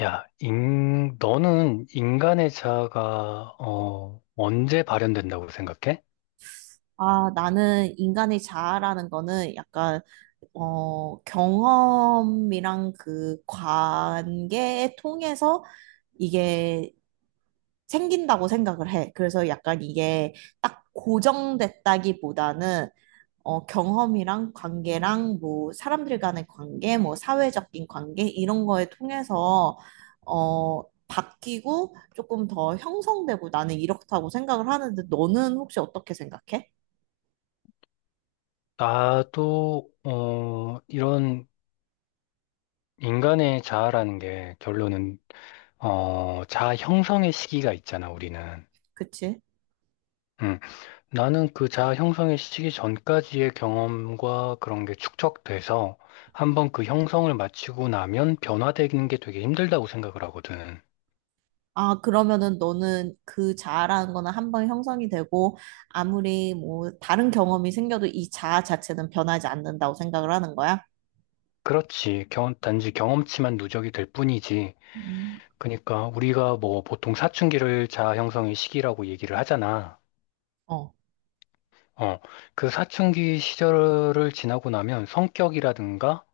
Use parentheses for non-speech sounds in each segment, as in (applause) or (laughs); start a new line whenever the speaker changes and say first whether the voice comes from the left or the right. left: 야, 너는 인간의 자아가, 언제 발현된다고 생각해?
right: 아, 나는 인간의 자아라는 거는 약간, 경험이랑 그 관계 통해서 이게 생긴다고 생각을 해. 그래서 약간 이게 딱 고정됐다기보다는, 경험이랑 관계랑 뭐 사람들 간의 관계, 뭐 사회적인 관계, 이런 거에 통해서, 어, 바뀌고 조금 더 형성되고 나는 이렇다고 생각을 하는데 너는 혹시 어떻게 생각해?
left: 나도, 이런 인간의 자아라는 게 결론은, 자아 형성의 시기가 있잖아, 우리는.
right: 그치?
left: 음, 나는 그 자아 형성의 시기 전까지의 경험과 그런 게 축적돼서 한번 그 형성을 마치고 나면 변화되는 게 되게 힘들다고 생각을 하거든.
right: 아, 그러면은 너는 그 자아라는 거는 한번 형성이 되고 아무리 뭐 다른 경험이 생겨도 이 자아 자체는 변하지 않는다고 생각을 하는 거야?
left: 그렇지. 단지 경험치만 누적이 될 뿐이지.
right: 음.
left: 그러니까 우리가 뭐 보통 사춘기를 자아 형성의 시기라고 얘기를 하잖아.
right: 어.
left: 어, 그 사춘기 시절을 지나고 나면 성격이라든가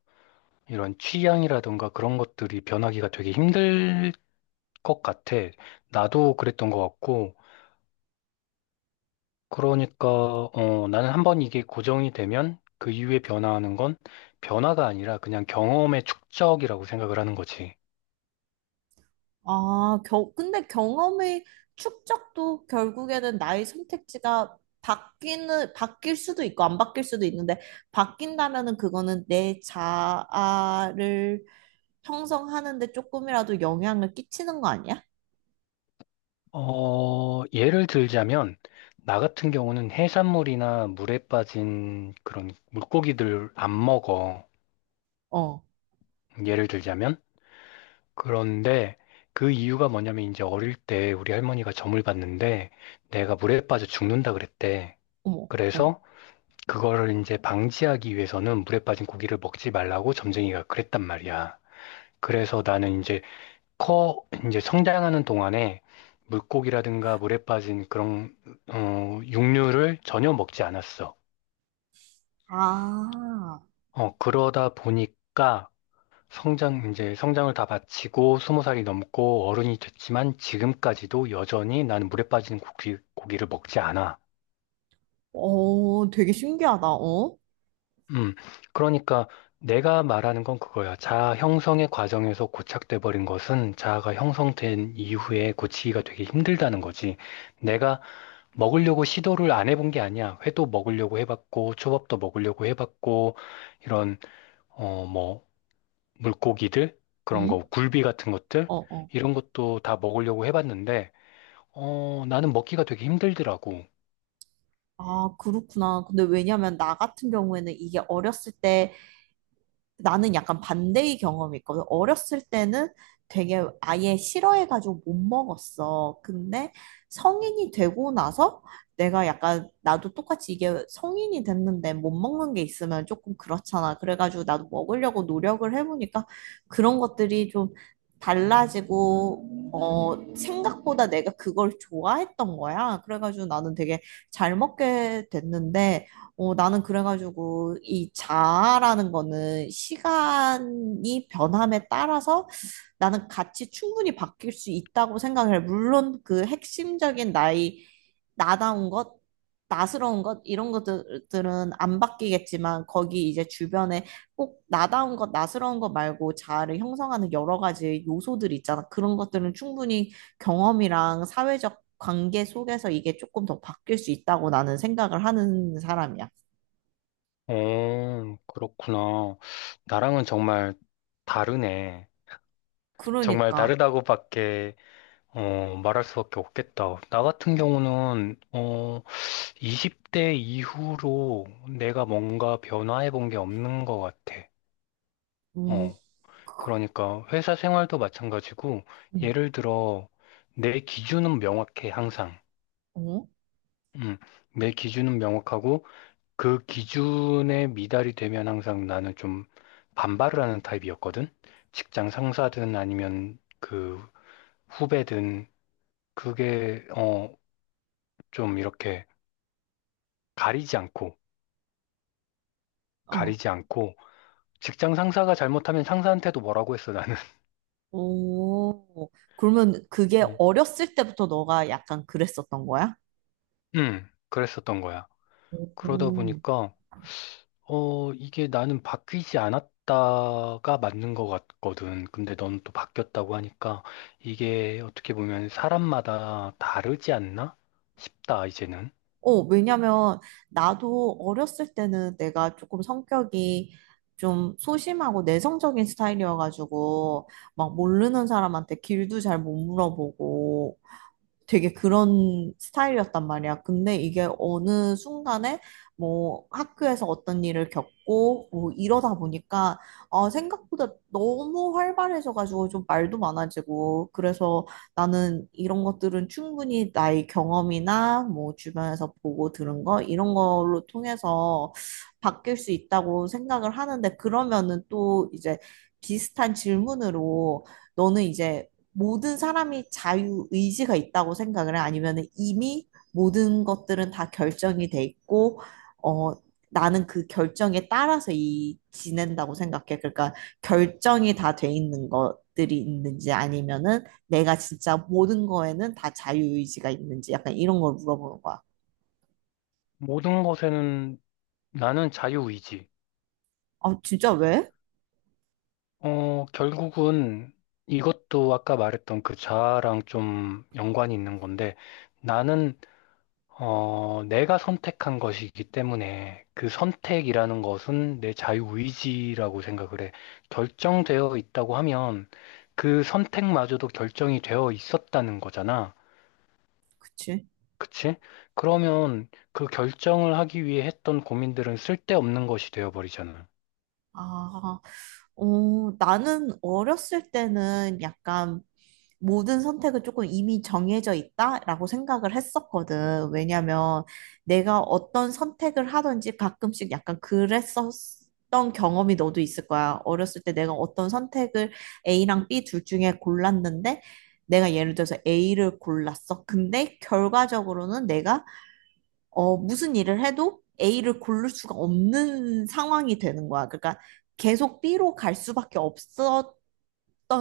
left: 이런 취향이라든가 그런 것들이 변하기가 되게 힘들 것 같아. 나도 그랬던 것 같고. 그러니까 나는 한번 이게 고정이 되면 그 이후에 변화하는 건 변화가 아니라 그냥 경험의 축적이라고 생각을 하는 거지.
right: 아, 근데 경험의 축적도 결국에는 나의 선택지가 바뀔 수도 있고 안 바뀔 수도 있는데 바뀐다면은 그거는 내 자아를 형성하는데 조금이라도 영향을 끼치는 거 아니야?
left: 예를 들자면, 나 같은 경우는 해산물이나 물에 빠진 그런 물고기들 안 먹어.
right: 어,
left: 예를 들자면. 그런데 그 이유가 뭐냐면 이제 어릴 때 우리 할머니가 점을 봤는데 내가 물에 빠져 죽는다 그랬대.
right: 어머, 응.
left: 그래서 그거를 이제 방지하기 위해서는 물에 빠진 고기를 먹지 말라고 점쟁이가 그랬단 말이야. 그래서 나는 이제 커 이제 성장하는 동안에 물고기라든가 물에 빠진 그런 육류를 전혀 먹지 않았어.
right: 아.
left: 그러다 보니까 성장 이제 성장을 다 마치고 스무 살이 넘고 어른이 됐지만 지금까지도 여전히 나는 물에 빠진 고기를 먹지 않아.
right: 어, 되게 신기하다. 어?
left: 음, 그러니까 내가 말하는 건 그거야. 자아 형성의 과정에서 고착돼 버린 것은 자아가 형성된 이후에 고치기가 되게 힘들다는 거지. 내가 먹으려고 시도를 안 해본 게 아니야. 회도 먹으려고 해봤고, 초밥도 먹으려고 해봤고, 이런, 뭐, 물고기들? 그런
right: 응?
left: 거, 굴비 같은 것들?
right: 어, 어.
left: 이런 것도 다 먹으려고 해봤는데, 나는 먹기가 되게 힘들더라고.
right: 아, 그렇구나. 근데 왜냐면 나 같은 경우에는 이게 어렸을 때 나는 약간 반대의 경험이 있거든. 어렸을 때는 되게 아예 싫어해가지고 못 먹었어. 근데 성인이 되고 나서 내가 약간 나도 똑같이 이게 성인이 됐는데 못 먹는 게 있으면 조금 그렇잖아. 그래가지고 나도 먹으려고 노력을 해보니까 그런 것들이 좀 달라지고, 생각보다 내가 그걸 좋아했던 거야. 그래가지고 나는 되게 잘 먹게 됐는데, 나는 그래가지고 이 자아라는 거는 시간이 변함에 따라서 나는 같이 충분히 바뀔 수 있다고 생각을 해. 물론 그 핵심적인 나의 나다운 것, 나스러운 것, 이런 것들은 안 바뀌겠지만 거기 이제 주변에 꼭 나다운 것, 나스러운 것 말고 자아를 형성하는 여러 가지 요소들이 있잖아. 그런 것들은 충분히 경험이랑 사회적 관계 속에서 이게 조금 더 바뀔 수 있다고 나는 생각을 하는 사람이야.
left: 어, 그렇구나. 나랑은 정말 다르네. 정말
right: 그러니까.
left: 다르다고밖에, 말할 수밖에 없겠다. 나 같은 경우는, 20대 이후로 내가 뭔가 변화해 본 게 없는 것 같아.
right: 음,
left: 어. 그러니까 회사 생활도 마찬가지고,
right: 음,
left: 예를 들어, 내 기준은 명확해, 항상.
right: 어?
left: 음, 내 기준은 명확하고, 그 기준에 미달이 되면 항상 나는 좀 반발을 하는 타입이었거든? 직장 상사든 아니면 그 후배든, 그게, 좀 이렇게 가리지 않고,
right: 어.
left: 가리지 않고, 직장 상사가 잘못하면 상사한테도 뭐라고 했어, 나는. (laughs)
right: 오. 그러면 그게
left: 어.
right: 어렸을 때부터 너가 약간 그랬었던 거야?
left: 그랬었던 거야. 그러다
right: 오.
left: 보니까, 이게 나는 바뀌지 않았다가 맞는 것 같거든. 근데 넌 또 바뀌었다고 하니까, 이게 어떻게 보면 사람마다 다르지 않나? 싶다, 이제는.
right: 어, 왜냐면 나도 어렸을 때는 내가 조금 성격이 좀 소심하고 내성적인 스타일이어가지고 막 모르는 사람한테 길도 잘 못 물어보고 되게 그런 스타일이었단 말이야. 근데 이게 어느 순간에 뭐 학교에서 어떤 일을 겪고 뭐 이러다 보니까 아, 생각보다 너무 활발해져가지고 좀 말도 많아지고 그래서 나는 이런 것들은 충분히 나의 경험이나 뭐 주변에서 보고 들은 거 이런 걸로 통해서 바뀔 수 있다고 생각을 하는데 그러면은 또 이제 비슷한 질문으로 너는 이제 모든 사람이 자유의지가 있다고 생각을 해? 아니면 이미 모든 것들은 다 결정이 돼 있고, 어, 나는 그 결정에 따라서 이 지낸다고 생각해. 그러니까 결정이 다 돼 있는 것들이 있는지 아니면은 내가 진짜 모든 거에는 다 자유의지가 있는지 약간 이런 걸 물어보는 거야.
left: 모든 것에는 나는 자유의지.
right: 아, 진짜 왜?
left: 결국은 이것도 아까 말했던 그 자아랑 좀 연관이 있는 건데, 나는 내가 선택한 것이기 때문에 그 선택이라는 것은 내 자유의지라고 생각을 해. 결정되어 있다고 하면 그 선택마저도 결정이 되어 있었다는 거잖아.
right: 그치?
left: 그치? 그러면 그 결정을 하기 위해 했던 고민들은 쓸데없는 것이 되어버리잖아.
right: 아, 어, 나는 어렸을 때는 약간 모든 선택은 조금 이미 정해져 있다라고 생각을 했었거든. 왜냐면 내가 어떤 선택을 하든지 가끔씩 약간 그랬었던 경험이 너도 있을 거야. 어렸을 때 내가 어떤 선택을 A랑 B 둘 중에 골랐는데 내가 예를 들어서 A를 골랐어. 근데 결과적으로는 내가 무슨 일을 해도 A를 고를 수가 없는 상황이 되는 거야. 그러니까 계속 B로 갈 수밖에 없었던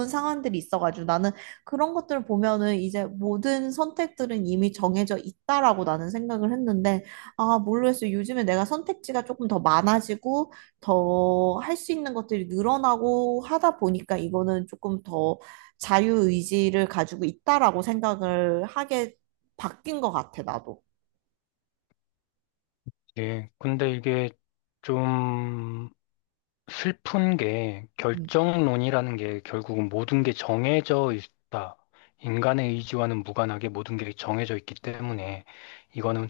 right: 상황들이 있어가지고 나는 그런 것들을 보면은 이제 모든 선택들은 이미 정해져 있다라고 나는 생각을 했는데 아, 모르겠어요. 요즘에 내가 선택지가 조금 더 많아지고 더 할 수 있는 것들이 늘어나고 하다 보니까 이거는 조금 더 자유의지를 가지고 있다라고 생각을 하게 바뀐 것 같아, 나도.
left: 예, 근데 이게 좀 슬픈 게
right: 음.
left: 결정론이라는 게 결국은 모든 게 정해져 있다. 인간의 의지와는 무관하게 모든 게 정해져 있기 때문에 이거는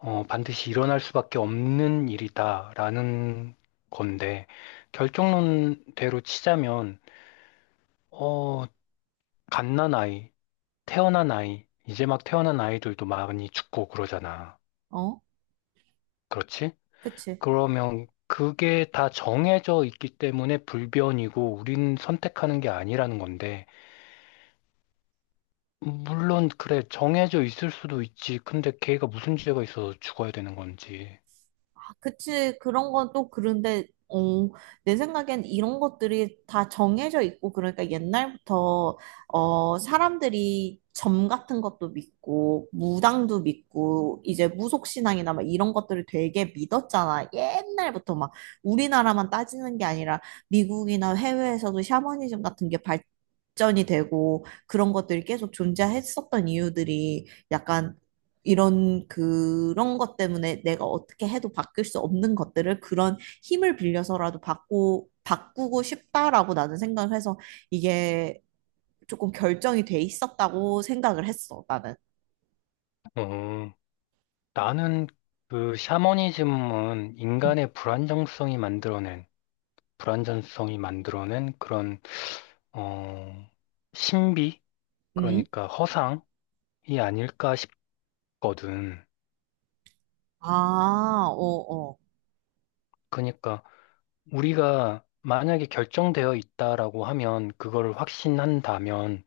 left: 반드시 일어날 수밖에 없는 일이다라는 건데 결정론대로 치자면 어, 갓난 아이, 태어난 아이, 이제 막 태어난 아이들도 많이 죽고 그러잖아.
right: 어?
left: 그렇지?
right: 그치.
left: 그러면 그게 다 정해져 있기 때문에 불변이고 우린 선택하는 게 아니라는 건데 물론 그래 정해져 있을 수도 있지. 근데 걔가 무슨 죄가 있어서 죽어야 되는 건지.
right: 아, 그치. 그런 건 또 그런데, 내 생각엔 이런 것들이 다 정해져 있고, 그러니까 옛날부터, 사람들이 점 같은 것도 믿고, 무당도 믿고, 이제 무속신앙이나 막 이런 것들을 되게 믿었잖아. 옛날부터 막 우리나라만 따지는 게 아니라 미국이나 해외에서도 샤머니즘 같은 게 발전이 되고, 그런 것들이 계속 존재했었던 이유들이 약간 이런 그런 것 때문에 내가 어떻게 해도 바뀔 수 없는 것들을 그런 힘을 빌려서라도 바꾸고 싶다라고 나는 생각을 해서 이게 조금 결정이 돼 있었다고 생각을 했어, 나는.
left: 어, 나는 그 샤머니즘은 인간의 불안정성이 만들어낸 그런 어, 신비?
right: 음.
left: 그러니까 허상이 아닐까 싶거든.
right: 아, 어, 어.
left: 그러니까 우리가 만약에 결정되어 있다라고 하면 그걸 확신한다면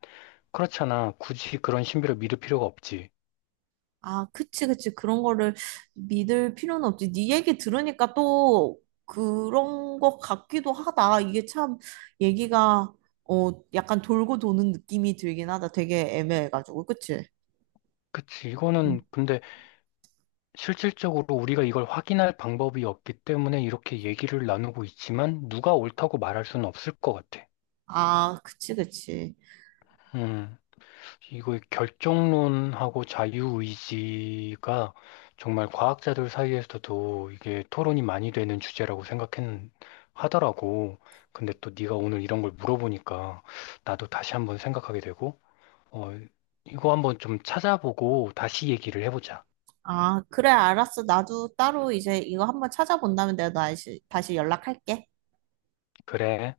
left: 그렇잖아. 굳이 그런 신비를 믿을 필요가 없지.
right: 아, 그치, 그치. 그런 거를 믿을 필요는 없지. 네 얘기 들으니까 또 그런 것 같기도 하다. 이게 참 얘기가 약간 돌고 도는 느낌이 들긴 하다. 되게 애매해가지고. 그치?
left: 그치. 이거는
right: 음.
left: 근데 실질적으로 우리가 이걸 확인할 방법이 없기 때문에 이렇게 얘기를 나누고 있지만 누가 옳다고 말할 수는 없을 것 같아.
right: 아, 그치, 그치.
left: 음, 이거 결정론하고 자유의지가 정말 과학자들 사이에서도 이게 토론이 많이 되는 주제라고 생각했 하더라고. 근데 또 네가 오늘 이런 걸 물어보니까 나도 다시 한번 생각하게 되고, 어, 이거 한번 좀 찾아보고 다시 얘기를 해보자.
right: 아, 그래, 알았어. 나도 따로 이제 이거 한번 찾아본 다음에 내가 다시 연락할게.
left: 그래.